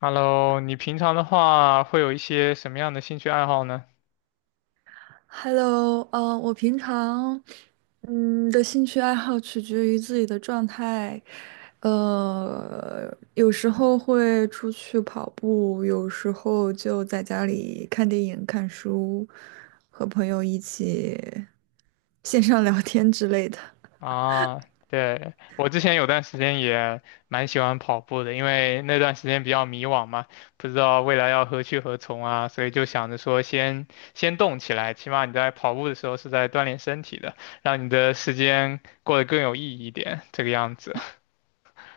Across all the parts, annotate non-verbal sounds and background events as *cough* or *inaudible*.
Hello，你平常的话会有一些什么样的兴趣爱好呢？Hello，我平常的兴趣爱好取决于自己的状态，有时候会出去跑步，有时候就在家里看电影、看书，和朋友一起线上聊天之类的。啊，对，我之前有段时间也蛮喜欢跑步的，因为那段时间比较迷惘嘛，不知道未来要何去何从啊，所以就想着说先动起来，起码你在跑步的时候是在锻炼身体的，让你的时间过得更有意义一点，这个样子。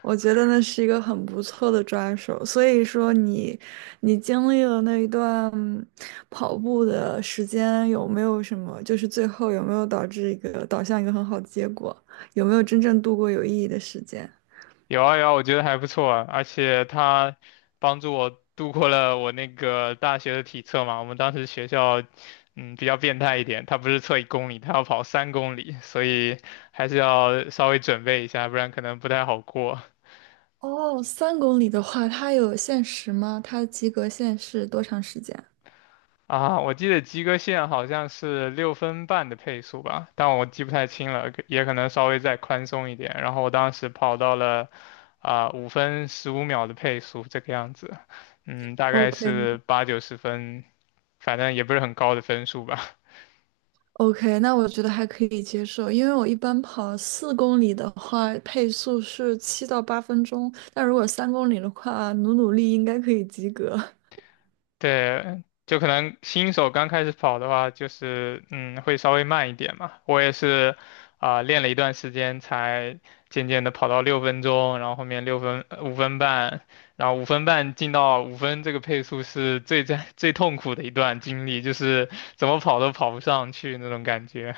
我觉得那是一个很不错的抓手，所以说你，你经历了那一段跑步的时间，有没有什么，就是最后有没有导向一个很好的结果？有没有真正度过有意义的时间？有啊有啊，我觉得还不错啊，而且他帮助我度过了我那个大学的体测嘛。我们当时学校，比较变态一点，他不是测1公里，他要跑3公里，所以还是要稍微准备一下，不然可能不太好过。哦，三公里的话，它有限时吗？它及格线是多长时间？啊，我记得及格线好像是6分半的配速吧，但我记不太清了，可也可能稍微再宽松一点。然后我当时跑到了5分15秒的配速这个样子，大概 OK，是八九十分，反正也不是很高的分数吧。OK，那我觉得还可以接受，因为我一般跑四公里的话，配速是七到八分钟，但如果三公里的话，努努力应该可以及格。对，就可能新手刚开始跑的话，就是会稍微慢一点嘛。我也是练了一段时间，才渐渐的跑到6分钟，然后后面六分五分半，然后五分半进到五分这个配速是*laughs* 最痛苦的一段经历，就是怎么跑都跑不上去那种感觉。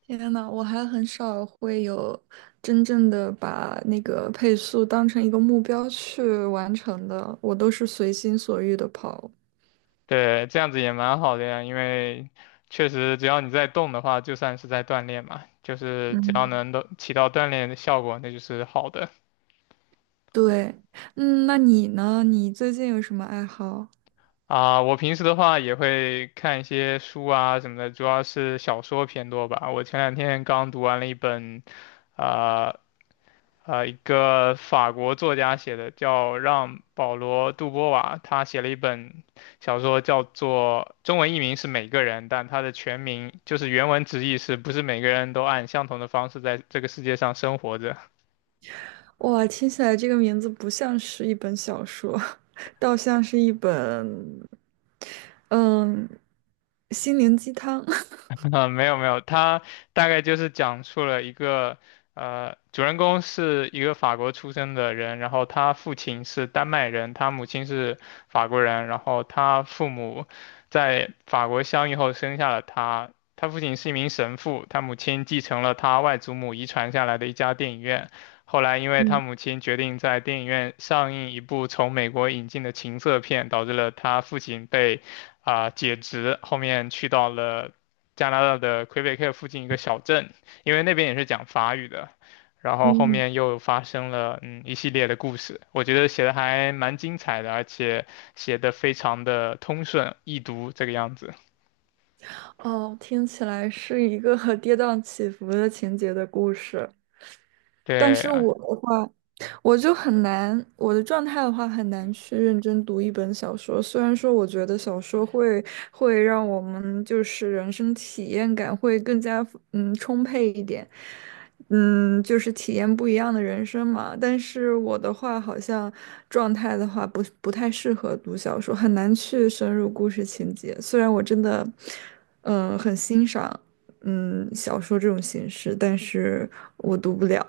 天呐，我还很少会有真正的把那个配速当成一个目标去完成的，我都是随心所欲的跑。对，这样子也蛮好的呀，因为确实只要你在动的话，就算是在锻炼嘛，就是只要嗯。能都起到锻炼的效果，那就是好的。对，嗯，那你呢？你最近有什么爱好？啊，我平时的话也会看一些书啊什么的，主要是小说偏多吧。我前两天刚读完了一本，啊、一个法国作家写的，叫让·保罗·杜波瓦，他写了一本小说，叫做中文译名是《每个人》，但他的全名就是原文直译是不是每个人都按相同的方式在这个世界上生活着。哇，听起来这个名字不像是一本小说。倒像是一本，嗯，心灵鸡汤。*laughs* *laughs* 啊，没有没有，他大概就是讲述了一个，主人公是一个法国出生的人，然后他父亲是丹麦人，他母亲是法国人，然后他父母在法国相遇后生下了他，他父亲是一名神父，他母亲继承了他外祖母遗传下来的一家电影院，后来因为他嗯母亲决定在电影院上映一部从美国引进的情色片，导致了他父亲被解职，后面去到了加拿大的魁北克附近一个小镇，因为那边也是讲法语的。然后后嗯面又发生了一系列的故事，我觉得写的还蛮精彩的，而且写的非常的通顺易读这个样子。哦，听起来是一个 *laughs* 跌宕起伏的情节的故事。但对，是啊我的话，我就很难，我的状态的话很难去认真读一本小说。虽然说我觉得小说会让我们就是人生体验感会更加充沛一点，嗯，就是体验不一样的人生嘛。但是我的话好像状态的话不太适合读小说，很难去深入故事情节。虽然我真的很欣赏小说这种形式，但是我读不了。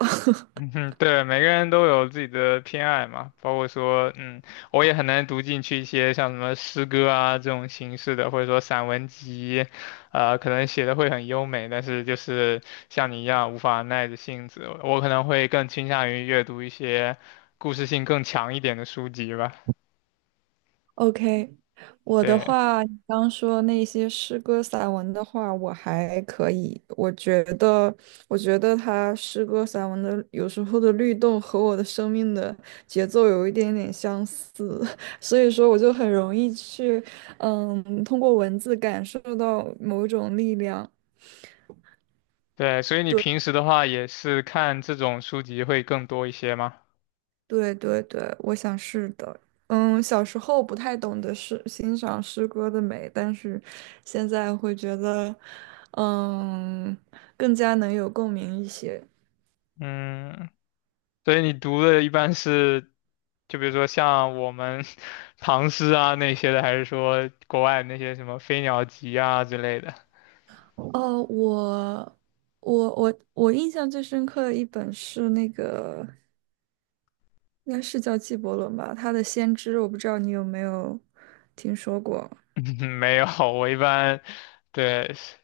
嗯哼，对，每个人都有自己的偏爱嘛，包括说，我也很难读进去一些像什么诗歌啊这种形式的，或者说散文集，可能写的会很优美，但是就是像你一样无法耐着性子，我可能会更倾向于阅读一些故事性更强一点的书籍吧。OK，我的对，话，你刚说那些诗歌散文的话，我还可以。我觉得，我觉得他诗歌散文的有时候的律动和我的生命的节奏有一点点相似，*laughs* 所以说我就很容易去，嗯，通过文字感受到某种力量。对，所以你对。平时的话也是看这种书籍会更多一些吗？对对对，我想是的。嗯，小时候不太懂得欣赏诗歌的美，但是现在会觉得，嗯，更加能有共鸣一些。嗯，所以你读的一般是。就比如说像我们 *laughs* 唐诗啊那些的，还是说国外那些什么《飞鸟集》啊之类的？哦，我印象最深刻的一本是那个，应该是叫纪伯伦吧，他的《先知》，我不知道你有没有听说过。*laughs* 没有，我一般对诗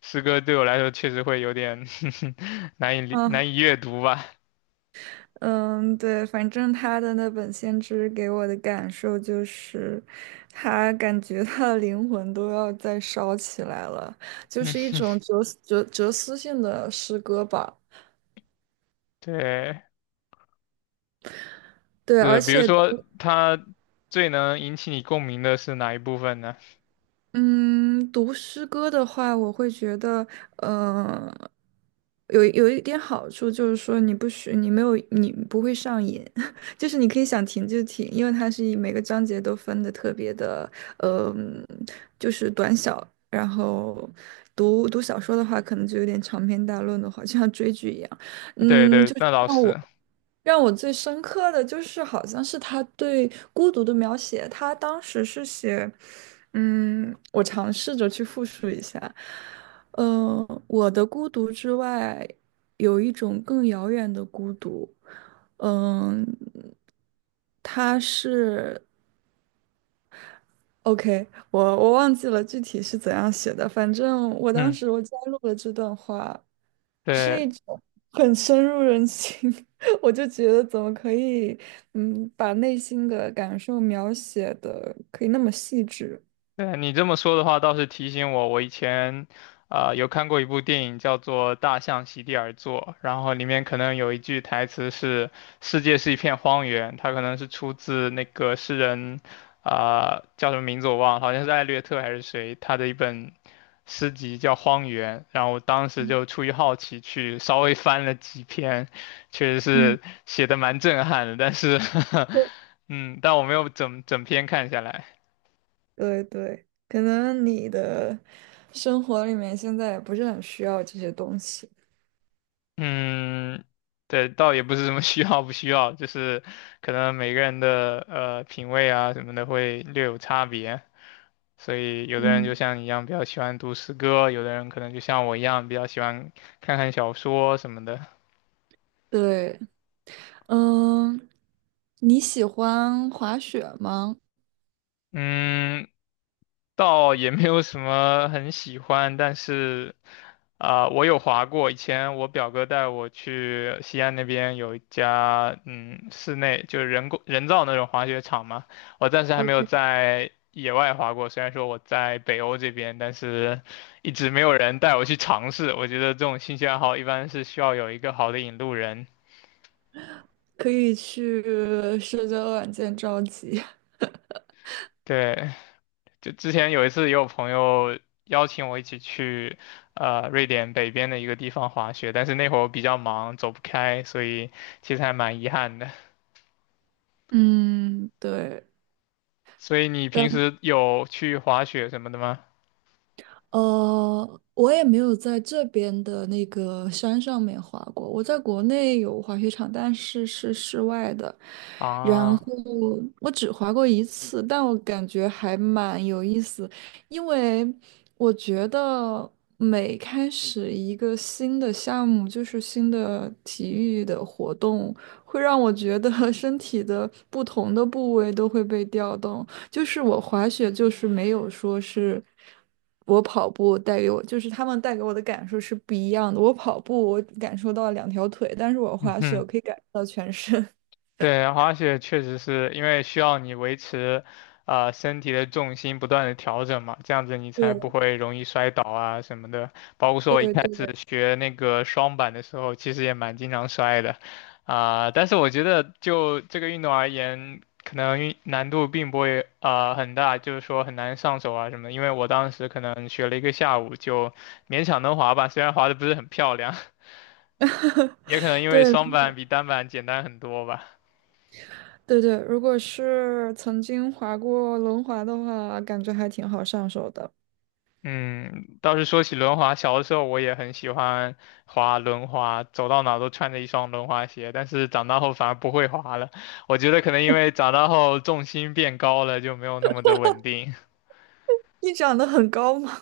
诗歌对我来说确实会有点 *laughs* 啊。难以阅读吧。嗯，对，反正他的那本《先知》给我的感受就是，他感觉他的灵魂都要再烧起来了，就是一种哲思性的诗歌吧。对，对，而比如且说读它最能引起你共鸣的是哪一部分呢？嗯，读诗歌的话，我会觉得，呃，有一点好处就是说，你不许你没有你不会上瘾，*laughs* 就是你可以想停就停，因为它是以每个章节都分的特别的，呃，就是短小。然后读小说的话，可能就有点长篇大论的话，就像追剧一样。*laughs* 对嗯，对，那倒是，让我最深刻的就是，好像是他对孤独的描写。他当时是写，嗯，我尝试着去复述一下，嗯，我的孤独之外，有一种更遥远的孤独。嗯，他是 OK，我忘记了具体是怎样写的，反正我当嗯，时我加入了这段话，是对。一种很深入人心，*laughs* 我就觉得怎么可以，嗯，把内心的感受描写的可以那么细致。对，你这么说的话，倒是提醒我，我以前有看过一部电影叫做《大象席地而坐》，然后里面可能有一句台词是“世界是一片荒原”，它可能是出自那个诗人叫什么名字我忘了，好像是艾略特还是谁，他的一本诗集叫《荒原》，然后我当时就出于好奇去稍微翻了几篇，确实嗯，是写的蛮震撼的，但是 对 *laughs* 嗯，但我没有整整篇看下来。对对，可能你的生活里面现在也不是很需要这些东西。嗯，对，倒也不是什么 *laughs* 需要不需要，就是可能每个人的品味啊什么的会略有差别，所以有的人就嗯，像你一样比较喜欢读诗歌，有的人可能就像我一样比较喜欢看看小说什么的。对，嗯，你喜欢滑雪吗？嗯，倒也没有什么很喜欢，但是我有滑过。以前我表哥带我去西安那边有一家室内就是人造那种滑雪场嘛，我暂时还 o 没有 k 在野外滑过。虽然说我在北欧这边，但是一直没有人带我去尝试。我觉得这种兴趣爱好一般是需要有一个好的引路人。可以去社交软件召集。对，就之前有一次，也有朋友邀请我一起去，瑞典北边的一个地方滑雪，但是那会儿我比较忙，走不开，所以其实还蛮遗憾的。嗯，对，所以你但平时有去滑雪什么的吗？我也没有在这边的那个山上面滑过。我在国内有滑雪场，但是是室外的。然后啊，我只滑过一次，但我感觉还蛮有意思，因为我觉得每开始一个新的项目，就是新的体育的活动，会让我觉得 *laughs* 身体的不同的部位都会被调动。就是我滑雪就是没有说是我跑步带给我，就是他们带给我的感受是不一样的。我跑步我感受到了两条腿，但是我嗯滑雪哼。我可以感受到全身。*laughs* 对，滑雪确实是因为需要你维持，身体的重心不断的调整嘛，这样子你才不对会容易摔倒啊什么的。包括说我一对开始对学那个双板的时候，其实也蛮经常摔的，但是我觉得就这个运动而言，可能难度并不会很大，就是说很难上手啊什么的。因为我当时可能学了一个下午，就勉强能滑吧，虽然滑的不是很漂亮，*laughs* 也可能因为双对板比单板简单很多吧。对，如果是曾经滑过轮滑的话，感觉还挺好上手的。嗯，倒是说起轮滑，小的时候我也很喜欢滑轮滑，走到哪都穿着一双轮滑鞋。但是长大后反而不会滑了，我觉得可能因为长大后重心变高了，就没有那么的稳定。*laughs* 你长得很高吗？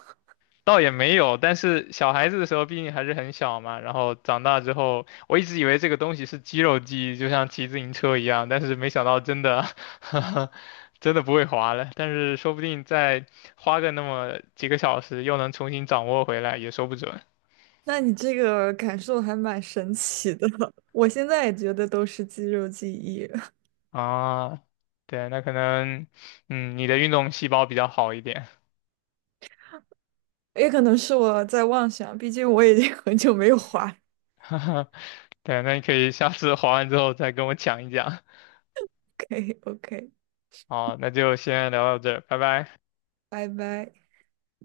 倒也没有，但是小孩子的时候毕竟还是很小嘛，然后长大之后，我一直以为这个东西是肌肉记忆，就像骑自行车一样，但是没想到真的，*laughs* 真的不会滑了。但是说不定再花个那么几个小时，又能重新掌握回来，也说不准。*laughs* 那你这个感受还蛮神奇的。*laughs* 我现在也觉得都是肌肉记忆，啊，对，那可能，你的运动细胞比较好一点，也可能是我在妄想，毕竟我已经很久没有滑 *laughs* 哈哈，对，那你可以下次滑完之后再跟我讲一讲。OK OK，好，那就先聊到这儿，拜拜。拜拜。